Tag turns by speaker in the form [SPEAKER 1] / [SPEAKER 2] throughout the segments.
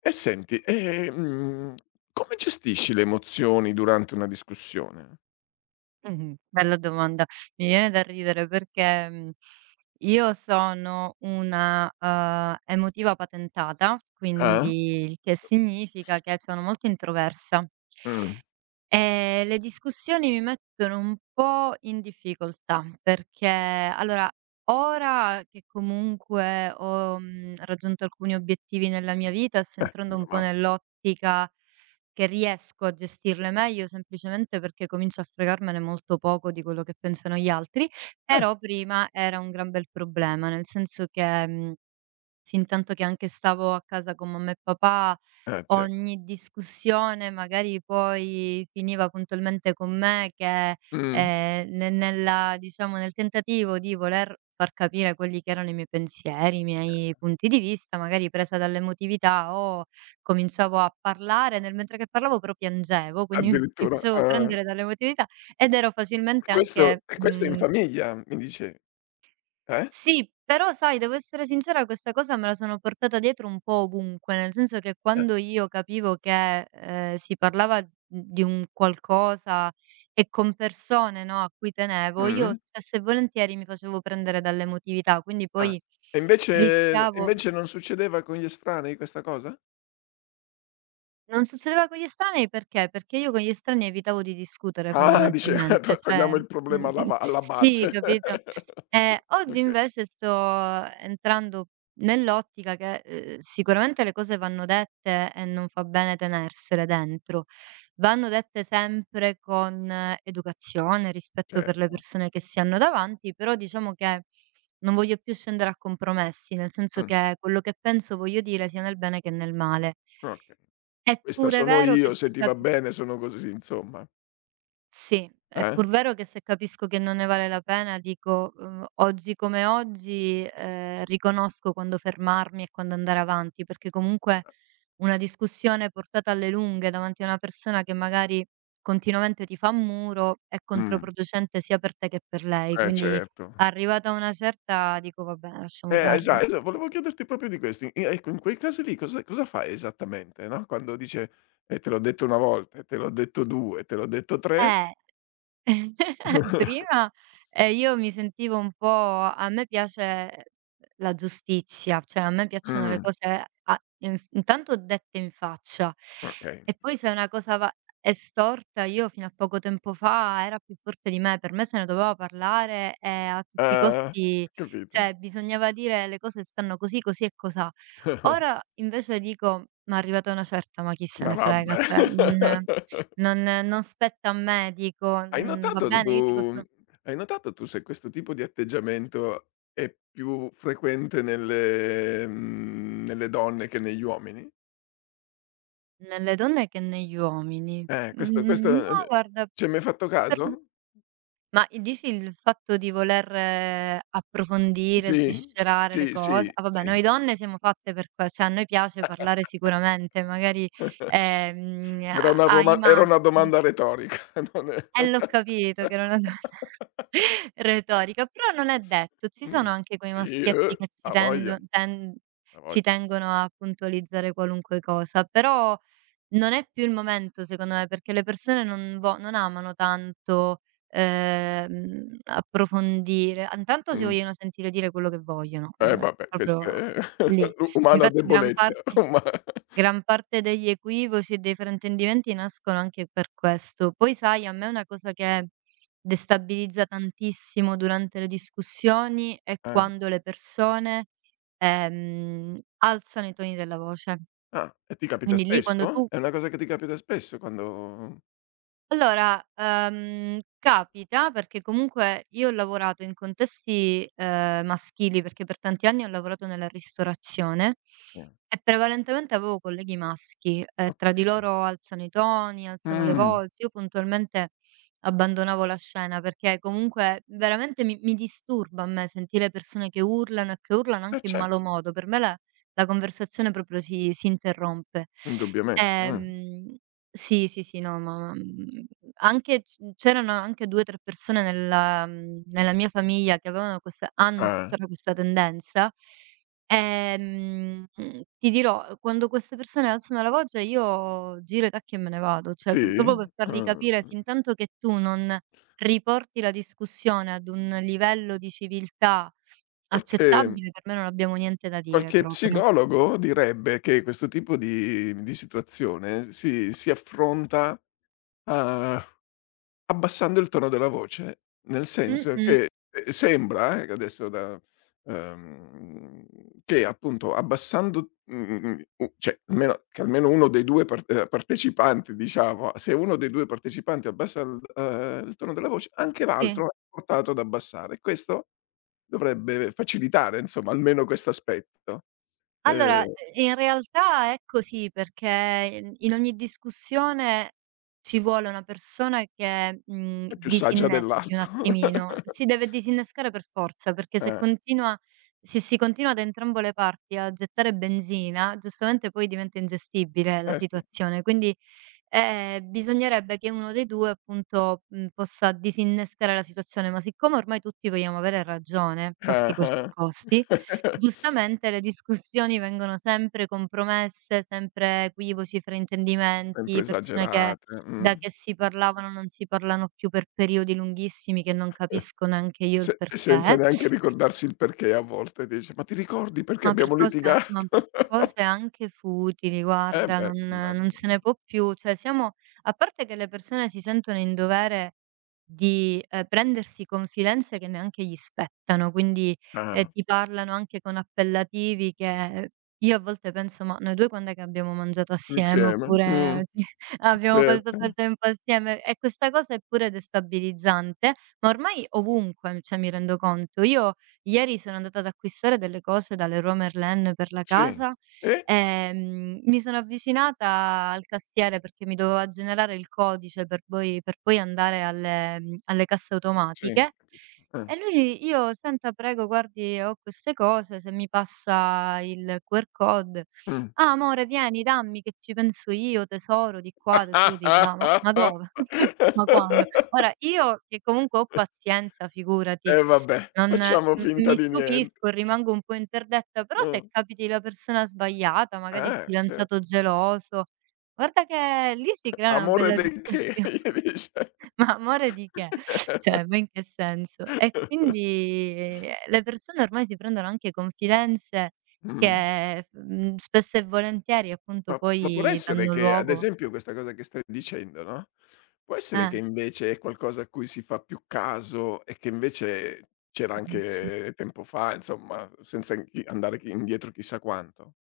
[SPEAKER 1] E senti, come gestisci le emozioni durante una discussione?
[SPEAKER 2] Mh-mh. Bella domanda. Mi viene da ridere perché io sono una emotiva patentata,
[SPEAKER 1] Ah?
[SPEAKER 2] quindi il che significa che sono molto introversa.
[SPEAKER 1] Mh.
[SPEAKER 2] Le discussioni mi mettono un po' in difficoltà, perché allora, ora che comunque ho raggiunto alcuni obiettivi nella mia vita, sto entrando
[SPEAKER 1] Meno
[SPEAKER 2] un po'
[SPEAKER 1] male.
[SPEAKER 2] nell'ottica che riesco a gestirle meglio, semplicemente perché comincio a fregarmene molto poco di quello che pensano gli altri,
[SPEAKER 1] Eh,
[SPEAKER 2] però prima era un gran bel problema, nel senso che fintanto che anche stavo a casa con mamma e papà.
[SPEAKER 1] ce
[SPEAKER 2] Ogni discussione magari poi finiva puntualmente con me che,
[SPEAKER 1] mh,
[SPEAKER 2] ne nella, diciamo, nel tentativo di voler far capire quelli che erano i miei pensieri, i miei punti di vista, magari presa dall'emotività, o cominciavo a parlare, nel mentre che parlavo però piangevo, quindi mi
[SPEAKER 1] addirittura,
[SPEAKER 2] facevo
[SPEAKER 1] ah.
[SPEAKER 2] prendere dall'emotività ed ero facilmente anche,
[SPEAKER 1] Questo in
[SPEAKER 2] mhmm
[SPEAKER 1] famiglia mi dice, eh?
[SPEAKER 2] Sì, però sai, devo essere sincera, questa cosa me la sono portata dietro un po' ovunque, nel senso che quando io capivo che, si parlava d di un qualcosa e con persone, no, a cui tenevo,
[SPEAKER 1] Mh-mh.
[SPEAKER 2] io spesso e volentieri mi facevo prendere dall'emotività, quindi
[SPEAKER 1] Ah.
[SPEAKER 2] poi
[SPEAKER 1] E invece e
[SPEAKER 2] rischiavo.
[SPEAKER 1] invece non succedeva con gli estranei questa cosa?
[SPEAKER 2] Non succedeva con gli estranei perché? Perché io con gli estranei evitavo di discutere
[SPEAKER 1] Ah, dice
[SPEAKER 2] fondamentalmente,
[SPEAKER 1] to
[SPEAKER 2] cioè,
[SPEAKER 1] togliamo il problema alla
[SPEAKER 2] sì,
[SPEAKER 1] base.
[SPEAKER 2] capito? Ehm, oggi
[SPEAKER 1] Okay,
[SPEAKER 2] invece sto entrando nell'ottica che, sicuramente le cose vanno dette e non fa bene tenersele dentro. Vanno dette sempre con educazione, rispetto
[SPEAKER 1] cer
[SPEAKER 2] per le persone che si hanno davanti, però diciamo che non voglio più scendere a compromessi, nel senso
[SPEAKER 1] mh,
[SPEAKER 2] che quello che penso voglio dire sia nel bene che nel male.
[SPEAKER 1] okay.
[SPEAKER 2] È
[SPEAKER 1] Questa
[SPEAKER 2] pure
[SPEAKER 1] sono
[SPEAKER 2] vero che
[SPEAKER 1] io, se
[SPEAKER 2] se
[SPEAKER 1] ti va
[SPEAKER 2] capis
[SPEAKER 1] bene sono così, insomma.
[SPEAKER 2] Sì, è
[SPEAKER 1] Eh?
[SPEAKER 2] pur vero che se capisco che non ne vale la pena dico oggi come oggi, riconosco quando fermarmi e quando andare avanti, perché comunque una discussione portata alle lunghe davanti a una persona che magari continuamente ti fa un muro è
[SPEAKER 1] Mh,
[SPEAKER 2] controproducente sia per te che per lei,
[SPEAKER 1] eh
[SPEAKER 2] quindi
[SPEAKER 1] certo.
[SPEAKER 2] arrivata a una certa dico: "Vabbè, lasciamo
[SPEAKER 1] Esa
[SPEAKER 2] perdere".
[SPEAKER 1] esa volevo chiederti proprio di questo. I Ecco, in quei casi lì cosa fai esattamente, no, quando dice: te l'ho detto una volta, e te l'ho detto due, te l'ho detto tre."
[SPEAKER 2] Eh. Prima, io mi sentivo un po' A me piace la giustizia, cioè a me piacciono le
[SPEAKER 1] Mh,
[SPEAKER 2] cose, a inf intanto, dette in faccia,
[SPEAKER 1] okay.
[SPEAKER 2] e poi se una cosa va è storta, io fino a poco tempo fa era più forte di me, per me se ne doveva parlare e a tutti i
[SPEAKER 1] Uhm,
[SPEAKER 2] costi,
[SPEAKER 1] capito.
[SPEAKER 2] cioè bisognava dire le cose stanno così, così e cosà. Ora invece dico: "Ma arrivata una certa, ma chi se
[SPEAKER 1] Ma
[SPEAKER 2] ne
[SPEAKER 1] vabbè.
[SPEAKER 2] frega", cioè non, non non spetta a me, dico,
[SPEAKER 1] Hai
[SPEAKER 2] mhmm, va
[SPEAKER 1] notato tu
[SPEAKER 2] bene,
[SPEAKER 1] tu
[SPEAKER 2] io ti posso.
[SPEAKER 1] Hai notato tu se questo tipo di atteggiamento è più frequente nelle donne che negli uomini?
[SPEAKER 2] Nelle donne che negli uomini.
[SPEAKER 1] Questo questo,
[SPEAKER 2] Ma
[SPEAKER 1] uhm,
[SPEAKER 2] guarda,
[SPEAKER 1] ci hai mai fatto
[SPEAKER 2] per
[SPEAKER 1] caso?
[SPEAKER 2] ma dici il fatto di voler approfondire,
[SPEAKER 1] Sì,
[SPEAKER 2] sviscerare le
[SPEAKER 1] sì,
[SPEAKER 2] cose?
[SPEAKER 1] sì,
[SPEAKER 2] Ah vabbè,
[SPEAKER 1] sì.
[SPEAKER 2] noi donne siamo fatte per que cioè a noi piace parlare sicuramente, magari, a ai
[SPEAKER 1] Era una
[SPEAKER 2] maschi.
[SPEAKER 1] domanda retorica. Non è.
[SPEAKER 2] L'ho capito che era una cosa retorica, però non è detto. Ci
[SPEAKER 1] mh,
[SPEAKER 2] sono anche quei
[SPEAKER 1] sì,
[SPEAKER 2] maschietti che
[SPEAKER 1] avoglia,
[SPEAKER 2] ci
[SPEAKER 1] avoglia.
[SPEAKER 2] tengono a puntualizzare qualunque cosa, però non è più il momento secondo me, perché le persone non amano tanto, approfondire. A intanto si
[SPEAKER 1] Mh,
[SPEAKER 2] vogliono sentire dire quello che vogliono,
[SPEAKER 1] eh
[SPEAKER 2] eh,
[SPEAKER 1] vabbè, questa
[SPEAKER 2] proprio
[SPEAKER 1] è
[SPEAKER 2] lì.
[SPEAKER 1] u umana
[SPEAKER 2] Infatti, gran
[SPEAKER 1] debolezza.
[SPEAKER 2] parte
[SPEAKER 1] uma
[SPEAKER 2] Gran parte degli equivoci e dei fraintendimenti nascono anche per questo. Poi sai, a me una cosa che destabilizza tantissimo durante le discussioni è
[SPEAKER 1] eh.
[SPEAKER 2] quando le persone, alzano i toni della voce.
[SPEAKER 1] Ah, e ti capita
[SPEAKER 2] Quindi lì quando
[SPEAKER 1] spesso?
[SPEAKER 2] tu
[SPEAKER 1] È una cosa che ti capita spesso quando.
[SPEAKER 2] Allora, Capita perché comunque io ho lavorato in contesti, maschili, perché per tanti anni ho lavorato nella ristorazione
[SPEAKER 1] eh,
[SPEAKER 2] e prevalentemente avevo colleghi maschi, e
[SPEAKER 1] Ho
[SPEAKER 2] tra di
[SPEAKER 1] capito.
[SPEAKER 2] loro alzano i toni, alzano le
[SPEAKER 1] Mh,
[SPEAKER 2] voci. Io puntualmente abbandonavo la scena perché comunque veramente mi disturba a me sentire persone che urlano e che urlano
[SPEAKER 1] eh
[SPEAKER 2] anche in malo
[SPEAKER 1] certo,
[SPEAKER 2] modo. Per me la conversazione proprio si interrompe.
[SPEAKER 1] indubbiamente.
[SPEAKER 2] Ehm sì, sì, sì, no, ma anche c'erano anche 2, 3 persone nella mia famiglia che avevano questa hanno
[SPEAKER 1] Ah,
[SPEAKER 2] tuttora questa tendenza. Ti dirò, quando queste persone alzano la voce io giro i tacchi e me ne vado, cioè p
[SPEAKER 1] sì?
[SPEAKER 2] proprio per fargli
[SPEAKER 1] Ah,
[SPEAKER 2] capire
[SPEAKER 1] mh.
[SPEAKER 2] fintanto che tu non riporti la discussione ad un livello di civiltà
[SPEAKER 1] Perché.
[SPEAKER 2] accettabile, per me non abbiamo niente da dire
[SPEAKER 1] Qualche
[SPEAKER 2] proprio.
[SPEAKER 1] psicologo direbbe che questo tipo di situazione si affronta a abbassando il tono della voce, nel senso
[SPEAKER 2] Mh-mh,
[SPEAKER 1] che, sembra, adesso da ehm, che appunto abbassando mhmm, mhmm, u cioè almeno uno dei due partecipanti diciamo, se uno dei due partecipanti abbassa il il tono della voce, anche
[SPEAKER 2] sì.
[SPEAKER 1] l'altro è portato ad abbassare. Questo dovrebbe facilitare insomma almeno questo aspetto.
[SPEAKER 2] Allora,
[SPEAKER 1] Ehm,
[SPEAKER 2] ehm, in realtà è così, perché in ogni discussione ci vuole una persona che,
[SPEAKER 1] è più saggia
[SPEAKER 2] disinneschi un
[SPEAKER 1] dell'altro.
[SPEAKER 2] attimino. Si deve disinnescare per forza, perché
[SPEAKER 1] Eh,
[SPEAKER 2] se si continua da entrambe le parti a gettare benzina, giustamente poi diventa ingestibile la
[SPEAKER 1] eh sì.
[SPEAKER 2] situazione. Quindi, bisognerebbe che uno dei 2 appunto, possa disinnescare la situazione, ma siccome ormai tutti vogliamo avere ragione, costi quel che
[SPEAKER 1] Ah-ah.
[SPEAKER 2] costi, giustamente le discussioni vengono sempre compromesse, sempre equivoci,
[SPEAKER 1] Sempre
[SPEAKER 2] fraintendimenti, persone che
[SPEAKER 1] esagerate,
[SPEAKER 2] da
[SPEAKER 1] mh.
[SPEAKER 2] che si parlavano non si parlano più per periodi lunghissimi che non capisco neanche io il
[SPEAKER 1] Se Senza
[SPEAKER 2] perché.
[SPEAKER 1] neanche ricordarsi il perché a volte dici: "Ma ti ricordi perché
[SPEAKER 2] Ma per
[SPEAKER 1] abbiamo
[SPEAKER 2] cose ma per
[SPEAKER 1] litigato?"
[SPEAKER 2] cose anche futili,
[SPEAKER 1] Eh
[SPEAKER 2] guarda,
[SPEAKER 1] beh,
[SPEAKER 2] non
[SPEAKER 1] immagino.
[SPEAKER 2] se ne può più. Cioè siamo, a parte che le persone si sentono in dovere di, prendersi confidenze che neanche gli spettano, quindi,
[SPEAKER 1] Ah,
[SPEAKER 2] ti parlano anche con appellativi che io a volte penso: "Ma noi 2 quand'è che abbiamo mangiato assieme?"
[SPEAKER 1] insieme,
[SPEAKER 2] Oppure "Abbiamo passato del
[SPEAKER 1] certo,
[SPEAKER 2] tempo assieme?" E questa cosa è pure destabilizzante, ma ormai ovunque, cioè mi rendo conto. Io Ieri sono andata ad acquistare delle cose da Leroy Merlin per la
[SPEAKER 1] sì.
[SPEAKER 2] casa,
[SPEAKER 1] E?
[SPEAKER 2] ehm, mi sono avvicinata al cassiere perché mi doveva generare il codice per poi andare alle casse
[SPEAKER 1] Sì.
[SPEAKER 2] automatiche.
[SPEAKER 1] Ah,
[SPEAKER 2] E lui: "Io senta prego guardi ho queste cose, se mi passa il QR code".
[SPEAKER 1] mh.
[SPEAKER 2] "Ah amore vieni dammi che ci penso io tesoro di qua, tesoro di là". Ma dove? Ma quando? Ora io che comunque ho pazienza, figurati,
[SPEAKER 1] E vabbè,
[SPEAKER 2] non
[SPEAKER 1] facciamo
[SPEAKER 2] m
[SPEAKER 1] finta
[SPEAKER 2] mi
[SPEAKER 1] di niente.
[SPEAKER 2] stupisco e rimango un po' interdetta, però se
[SPEAKER 1] Mh.
[SPEAKER 2] capiti la persona sbagliata, magari il fidanzato
[SPEAKER 1] Certo.
[SPEAKER 2] geloso, guarda che lì si crea una
[SPEAKER 1] Amore
[SPEAKER 2] bella
[SPEAKER 1] del che,
[SPEAKER 2] discussio.
[SPEAKER 1] gli dice.
[SPEAKER 2] Ma amore di che? Cioè, ma in che senso? E quindi, le persone ormai si prendono anche confidenze
[SPEAKER 1] Mh.
[SPEAKER 2] che, spesso e volentieri appunto
[SPEAKER 1] Ma può
[SPEAKER 2] poi
[SPEAKER 1] essere
[SPEAKER 2] danno
[SPEAKER 1] che, ad
[SPEAKER 2] luogo.
[SPEAKER 1] esempio, questa cosa che stai dicendo, no, può essere
[SPEAKER 2] Eh,
[SPEAKER 1] che invece è qualcosa a cui si fa più caso e che invece c'era
[SPEAKER 2] penso.
[SPEAKER 1] anche tempo fa, insomma, senza chi andare chi indietro chissà quanto?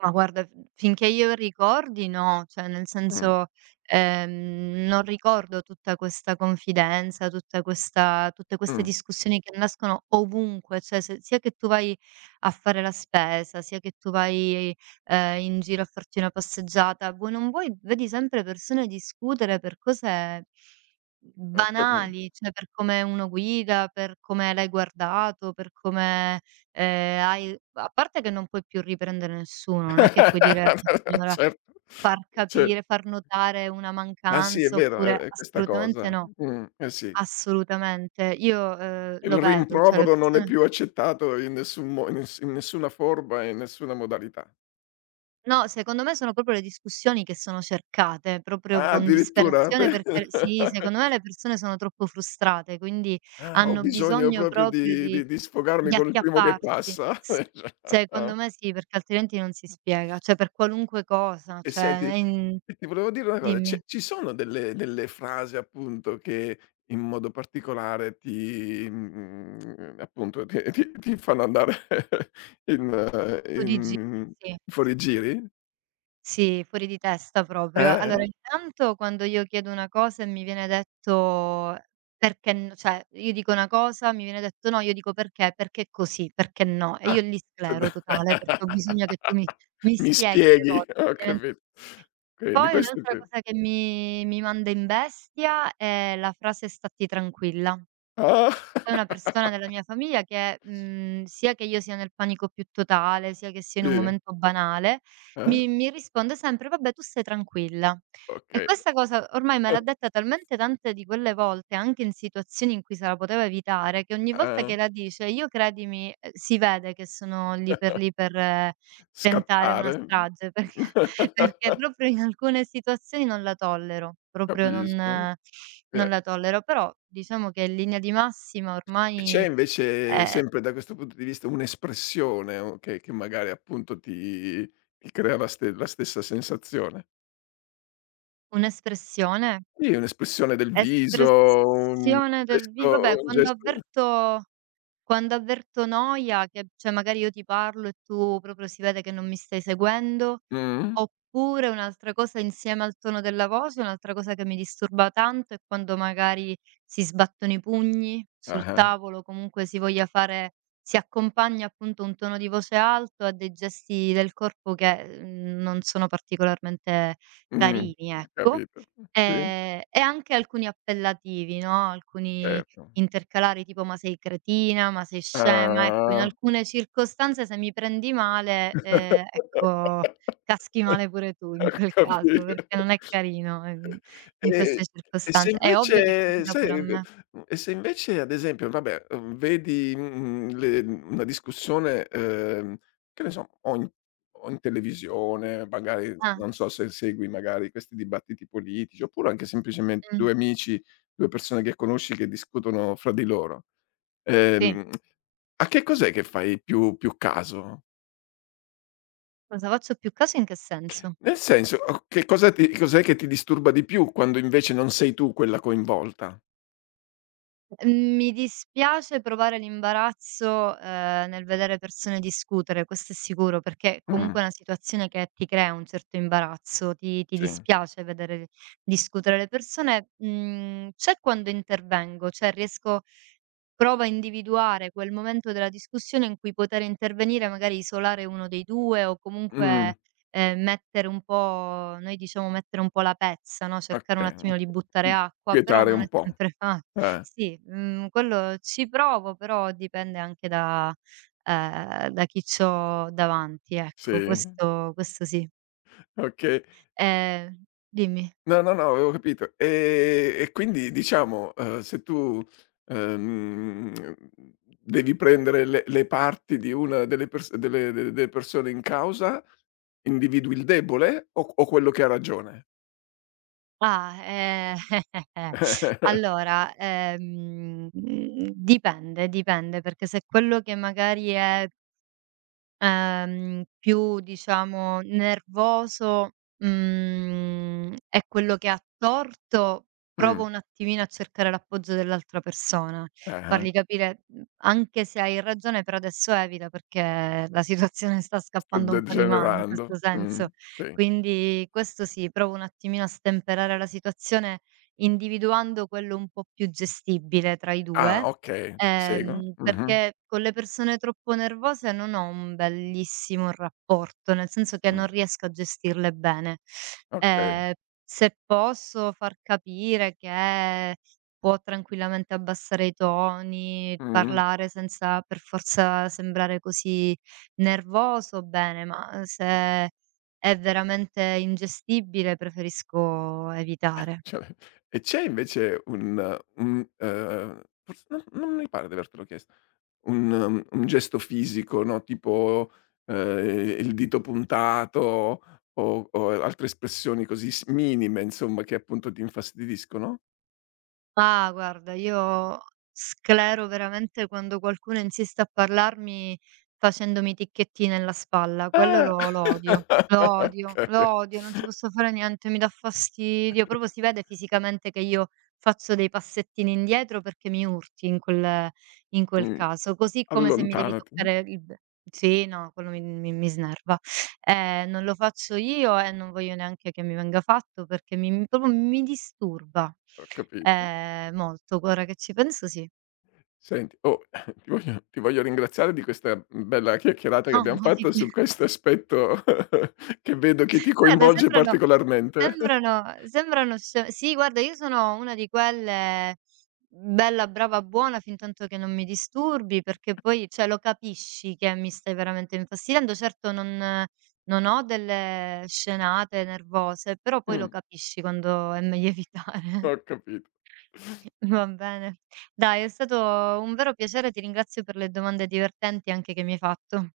[SPEAKER 2] Ma guarda, f finché io ricordi no, cioè nel
[SPEAKER 1] Mh,
[SPEAKER 2] senso, non ricordo tutta questa confidenza, tutta questa tutte queste
[SPEAKER 1] mh,
[SPEAKER 2] discussioni che nascono ovunque, cioè se sia che tu vai a fare la spesa, sia che tu vai, in giro a farti una passeggiata, vuoi non vuoi vedi sempre persone discutere per cose
[SPEAKER 1] ho capi
[SPEAKER 2] banali, cioè per come uno guida, per come l'hai guardato, per come. Hai A parte che non puoi più riprendere nessuno, non è che puoi dire a una signora,
[SPEAKER 1] Certo,
[SPEAKER 2] far
[SPEAKER 1] ce
[SPEAKER 2] capire, far notare una
[SPEAKER 1] ah sì, è
[SPEAKER 2] mancanza,
[SPEAKER 1] vero, è
[SPEAKER 2] oppure
[SPEAKER 1] è questa
[SPEAKER 2] assolutamente
[SPEAKER 1] cosa.
[SPEAKER 2] no,
[SPEAKER 1] Eh sì.
[SPEAKER 2] assolutamente. Io,
[SPEAKER 1] Il
[SPEAKER 2] lo vedo, cioè le
[SPEAKER 1] rimprovero non è
[SPEAKER 2] persone.
[SPEAKER 1] più accettato in nessun mo in ness in nessuna forma e in nessuna modalità.
[SPEAKER 2] No, secondo me sono proprio le discussioni che sono cercate, proprio
[SPEAKER 1] Ah,
[SPEAKER 2] con
[SPEAKER 1] addirittura? Pe
[SPEAKER 2] disperazione, perché sì, secondo me le persone sono troppo frustrate, quindi
[SPEAKER 1] Ah, ho
[SPEAKER 2] hanno
[SPEAKER 1] bisogno
[SPEAKER 2] bisogno
[SPEAKER 1] proprio
[SPEAKER 2] proprio
[SPEAKER 1] di
[SPEAKER 2] di
[SPEAKER 1] di di sfogarmi
[SPEAKER 2] di
[SPEAKER 1] con il primo che
[SPEAKER 2] acchiapparsi.
[SPEAKER 1] passa.
[SPEAKER 2] S Secondo me sì, perché altrimenti non si spiega, cioè per qualunque cosa,
[SPEAKER 1] E senti,
[SPEAKER 2] cioè è in.
[SPEAKER 1] ti volevo dire una cosa,
[SPEAKER 2] Dimmi,
[SPEAKER 1] c'è ci sono delle frasi appunto che in modo particolare ti appunto ti fanno andare in
[SPEAKER 2] tu di gi
[SPEAKER 1] in
[SPEAKER 2] sì.
[SPEAKER 1] fuorigiri?
[SPEAKER 2] Sì, fuori di testa proprio. Allora,
[SPEAKER 1] Eh?
[SPEAKER 2] intanto, quando io chiedo una cosa e mi viene detto: "Perché n", cioè io dico una cosa, mi viene detto: "No", io dico: "Perché? Perché così, perché no?" E
[SPEAKER 1] Ah.
[SPEAKER 2] io lì sclero totale, perché ho bisogno che tu mi mi
[SPEAKER 1] Mi
[SPEAKER 2] spieghi le
[SPEAKER 1] spieghi?
[SPEAKER 2] cose,
[SPEAKER 1] Ho
[SPEAKER 2] altrimenti.
[SPEAKER 1] capito. Quindi
[SPEAKER 2] Poi
[SPEAKER 1] questo è il
[SPEAKER 2] un'altra
[SPEAKER 1] primo.
[SPEAKER 2] cosa che mi manda in bestia è la frase: "Statti tranquilla".
[SPEAKER 1] Ah.
[SPEAKER 2] C'è una persona della mia famiglia che, sia che io sia nel panico più totale, sia che sia in un
[SPEAKER 1] Sì,
[SPEAKER 2] momento banale,
[SPEAKER 1] eh,
[SPEAKER 2] mi risponde sempre: "Vabbè, tu stai tranquilla". E
[SPEAKER 1] okay.
[SPEAKER 2] questa cosa ormai me l'ha detta talmente tante di quelle volte, anche in situazioni in cui se la poteva evitare, che ogni volta
[SPEAKER 1] Ah,
[SPEAKER 2] che la dice io, credimi, si vede che sono lì per tentare una
[SPEAKER 1] scattare.
[SPEAKER 2] strage perché, proprio in alcune situazioni non la tollero, proprio
[SPEAKER 1] Capisco.
[SPEAKER 2] non
[SPEAKER 1] E
[SPEAKER 2] la tollero, però diciamo che in linea di massima
[SPEAKER 1] e c'è
[SPEAKER 2] ormai.
[SPEAKER 1] invece,
[SPEAKER 2] È
[SPEAKER 1] sempre da questo punto di vista, un'espressione o che magari appunto ti crea la stessa sensazione?
[SPEAKER 2] un'espressione,
[SPEAKER 1] Sì, un'espressione del viso, un
[SPEAKER 2] espressione del
[SPEAKER 1] gesto
[SPEAKER 2] vi vabbè,
[SPEAKER 1] un
[SPEAKER 2] quando
[SPEAKER 1] gesto
[SPEAKER 2] avverto Quando avverto noia, che cioè magari io ti parlo e tu proprio si vede che non mi stai seguendo,
[SPEAKER 1] mh-mh,
[SPEAKER 2] oppure un'altra cosa insieme al tono della voce, un'altra cosa che mi disturba tanto è quando magari si sbattono i pugni sul
[SPEAKER 1] ah-ah,
[SPEAKER 2] tavolo, comunque si voglia fare, si accompagna appunto un tono di voce alto a dei gesti del corpo che, non sono particolarmente
[SPEAKER 1] mh,
[SPEAKER 2] carini, ecco.
[SPEAKER 1] capito. Sì,
[SPEAKER 2] E anche alcuni appellativi, no, alcuni
[SPEAKER 1] certo.
[SPEAKER 2] intercalare tipo: "Ma sei cretina, ma sei scema". Ecco, in
[SPEAKER 1] Ah.
[SPEAKER 2] alcune circostanze se mi prendi male, ecco, caschi male pure tu
[SPEAKER 1] Ho
[SPEAKER 2] in quel caso,
[SPEAKER 1] capito.
[SPEAKER 2] perché non è carino, in
[SPEAKER 1] E
[SPEAKER 2] queste
[SPEAKER 1] e se
[SPEAKER 2] circostanze. È ovvio che
[SPEAKER 1] invece
[SPEAKER 2] capita pure a
[SPEAKER 1] sai,
[SPEAKER 2] me.
[SPEAKER 1] e se invece ad esempio vabbè, vedi, una discussione, che ne so, o in televisione, magari
[SPEAKER 2] Ah,
[SPEAKER 1] non so se segui magari questi dibattiti politici, oppure anche semplicemente
[SPEAKER 2] mh,
[SPEAKER 1] due amici, due persone che conosci che discutono fra di loro,
[SPEAKER 2] sì.
[SPEAKER 1] ehm, a che cos'è che fai più caso?
[SPEAKER 2] Cosa faccio più caso, in che senso?
[SPEAKER 1] Nel senso, o che cosa ti cos'è che ti disturba di più quando invece non sei tu quella coinvolta?
[SPEAKER 2] Mhmm, mi dispiace provare l'imbarazzo, nel vedere persone discutere, questo è sicuro, perché
[SPEAKER 1] Mh.
[SPEAKER 2] comunque è una situazione che ti crea un certo imbarazzo, ti
[SPEAKER 1] Sì.
[SPEAKER 2] dispiace vedere discutere le persone. Mhmm, C'è quando intervengo, cioè riesco. Prova a individuare quel momento della discussione in cui poter intervenire, magari isolare uno dei 2 o
[SPEAKER 1] Mh,
[SPEAKER 2] comunque, mettere un po' noi, diciamo, mettere un po' la pezza, no, cercare un
[SPEAKER 1] okay.
[SPEAKER 2] attimino di buttare
[SPEAKER 1] Mh,
[SPEAKER 2] acqua, però
[SPEAKER 1] quietare
[SPEAKER 2] non è
[SPEAKER 1] un po'.
[SPEAKER 2] sempre fa.
[SPEAKER 1] Eh,
[SPEAKER 2] Sì, quello ci provo, però dipende anche da chi c'ho davanti,
[SPEAKER 1] sì,
[SPEAKER 2] ecco, questo sì.
[SPEAKER 1] okay.
[SPEAKER 2] Ehm Dimmi.
[SPEAKER 1] No, no, no, avevo capito. E quindi diciamo, se tu, ehm, devi prendere le parti di una delle persone in causa, individui il debole o quello che ha ragione?
[SPEAKER 2] Ah, allora, dipende, dipende, perché se quello che magari è più, diciamo, nervoso, è quello che ha torto, provo
[SPEAKER 1] Mh,
[SPEAKER 2] un attimino a cercare l'appoggio dell'altra persona,
[SPEAKER 1] ah-ah,
[SPEAKER 2] fargli capire: "Mhmm, anche se hai ragione, per adesso evita perché la situazione sta
[SPEAKER 1] sto
[SPEAKER 2] scappando un po' di mano in
[SPEAKER 1] degenerando.
[SPEAKER 2] questo senso".
[SPEAKER 1] Sì.
[SPEAKER 2] Quindi questo sì, provo un attimino a stemperare la situazione individuando quello un po' più gestibile tra i
[SPEAKER 1] Ah,
[SPEAKER 2] 2.
[SPEAKER 1] okay, ti seguo. Mh-mh,
[SPEAKER 2] Perché con le persone troppo nervose non ho un bellissimo rapporto, nel senso che
[SPEAKER 1] mh,
[SPEAKER 2] non riesco a gestirle bene.
[SPEAKER 1] okay.
[SPEAKER 2] Ehm, se posso far capire che può tranquillamente abbassare i toni,
[SPEAKER 1] Mh-mh.
[SPEAKER 2] parlare senza per forza sembrare così nervoso, bene, ma se è veramente ingestibile preferisco evitare.
[SPEAKER 1] Cioè e c'è invece un forse non mi pare di avertelo chiesto, un gesto fisico, no, tipo, il dito puntato o altre espressioni così s minime insomma che appunto ti infastidiscono?
[SPEAKER 2] Ah, guarda, io sclero veramente quando qualcuno insiste a parlarmi facendomi ticchetti nella spalla, quello
[SPEAKER 1] Ah!
[SPEAKER 2] lo odio, lo odio,
[SPEAKER 1] Okay.
[SPEAKER 2] lo odio, non ci posso fare niente, mi dà fastidio, proprio si vede fisicamente che io faccio dei passettini indietro perché mi urti in quel, in quel
[SPEAKER 1] Mh,
[SPEAKER 2] caso, così come se mi devi
[SPEAKER 1] allontanati.
[SPEAKER 2] toccare il b sì, no, quello mi snerva. Non lo faccio io e non voglio neanche che mi venga fatto perché mi proprio mi disturba,
[SPEAKER 1] Ho capi
[SPEAKER 2] ehm, molto. Ora che ci penso, sì.
[SPEAKER 1] Senti, oh, ti voglio ringraziare di questa bella chiacchierata che
[SPEAKER 2] No,
[SPEAKER 1] abbiam
[SPEAKER 2] ma di
[SPEAKER 1] fatto
[SPEAKER 2] che?
[SPEAKER 1] su questo aspetto che vedo che ti
[SPEAKER 2] Guarda,
[SPEAKER 1] coinvolge
[SPEAKER 2] sembrano
[SPEAKER 1] particolarmente.
[SPEAKER 2] sembrano sembrano sce sì, guarda, io sono una di quelle bella, brava, buona fintanto che non mi disturbi, perché poi cioè lo capisci che mi stai veramente infastidendo. Certo non ho delle scenate nervose, però poi lo
[SPEAKER 1] Mh,
[SPEAKER 2] capisci quando è meglio evitare.
[SPEAKER 1] ho capito.
[SPEAKER 2] Va bene. Dai, è stato un vero piacere, ti ringrazio per le domande divertenti anche che mi hai fatto.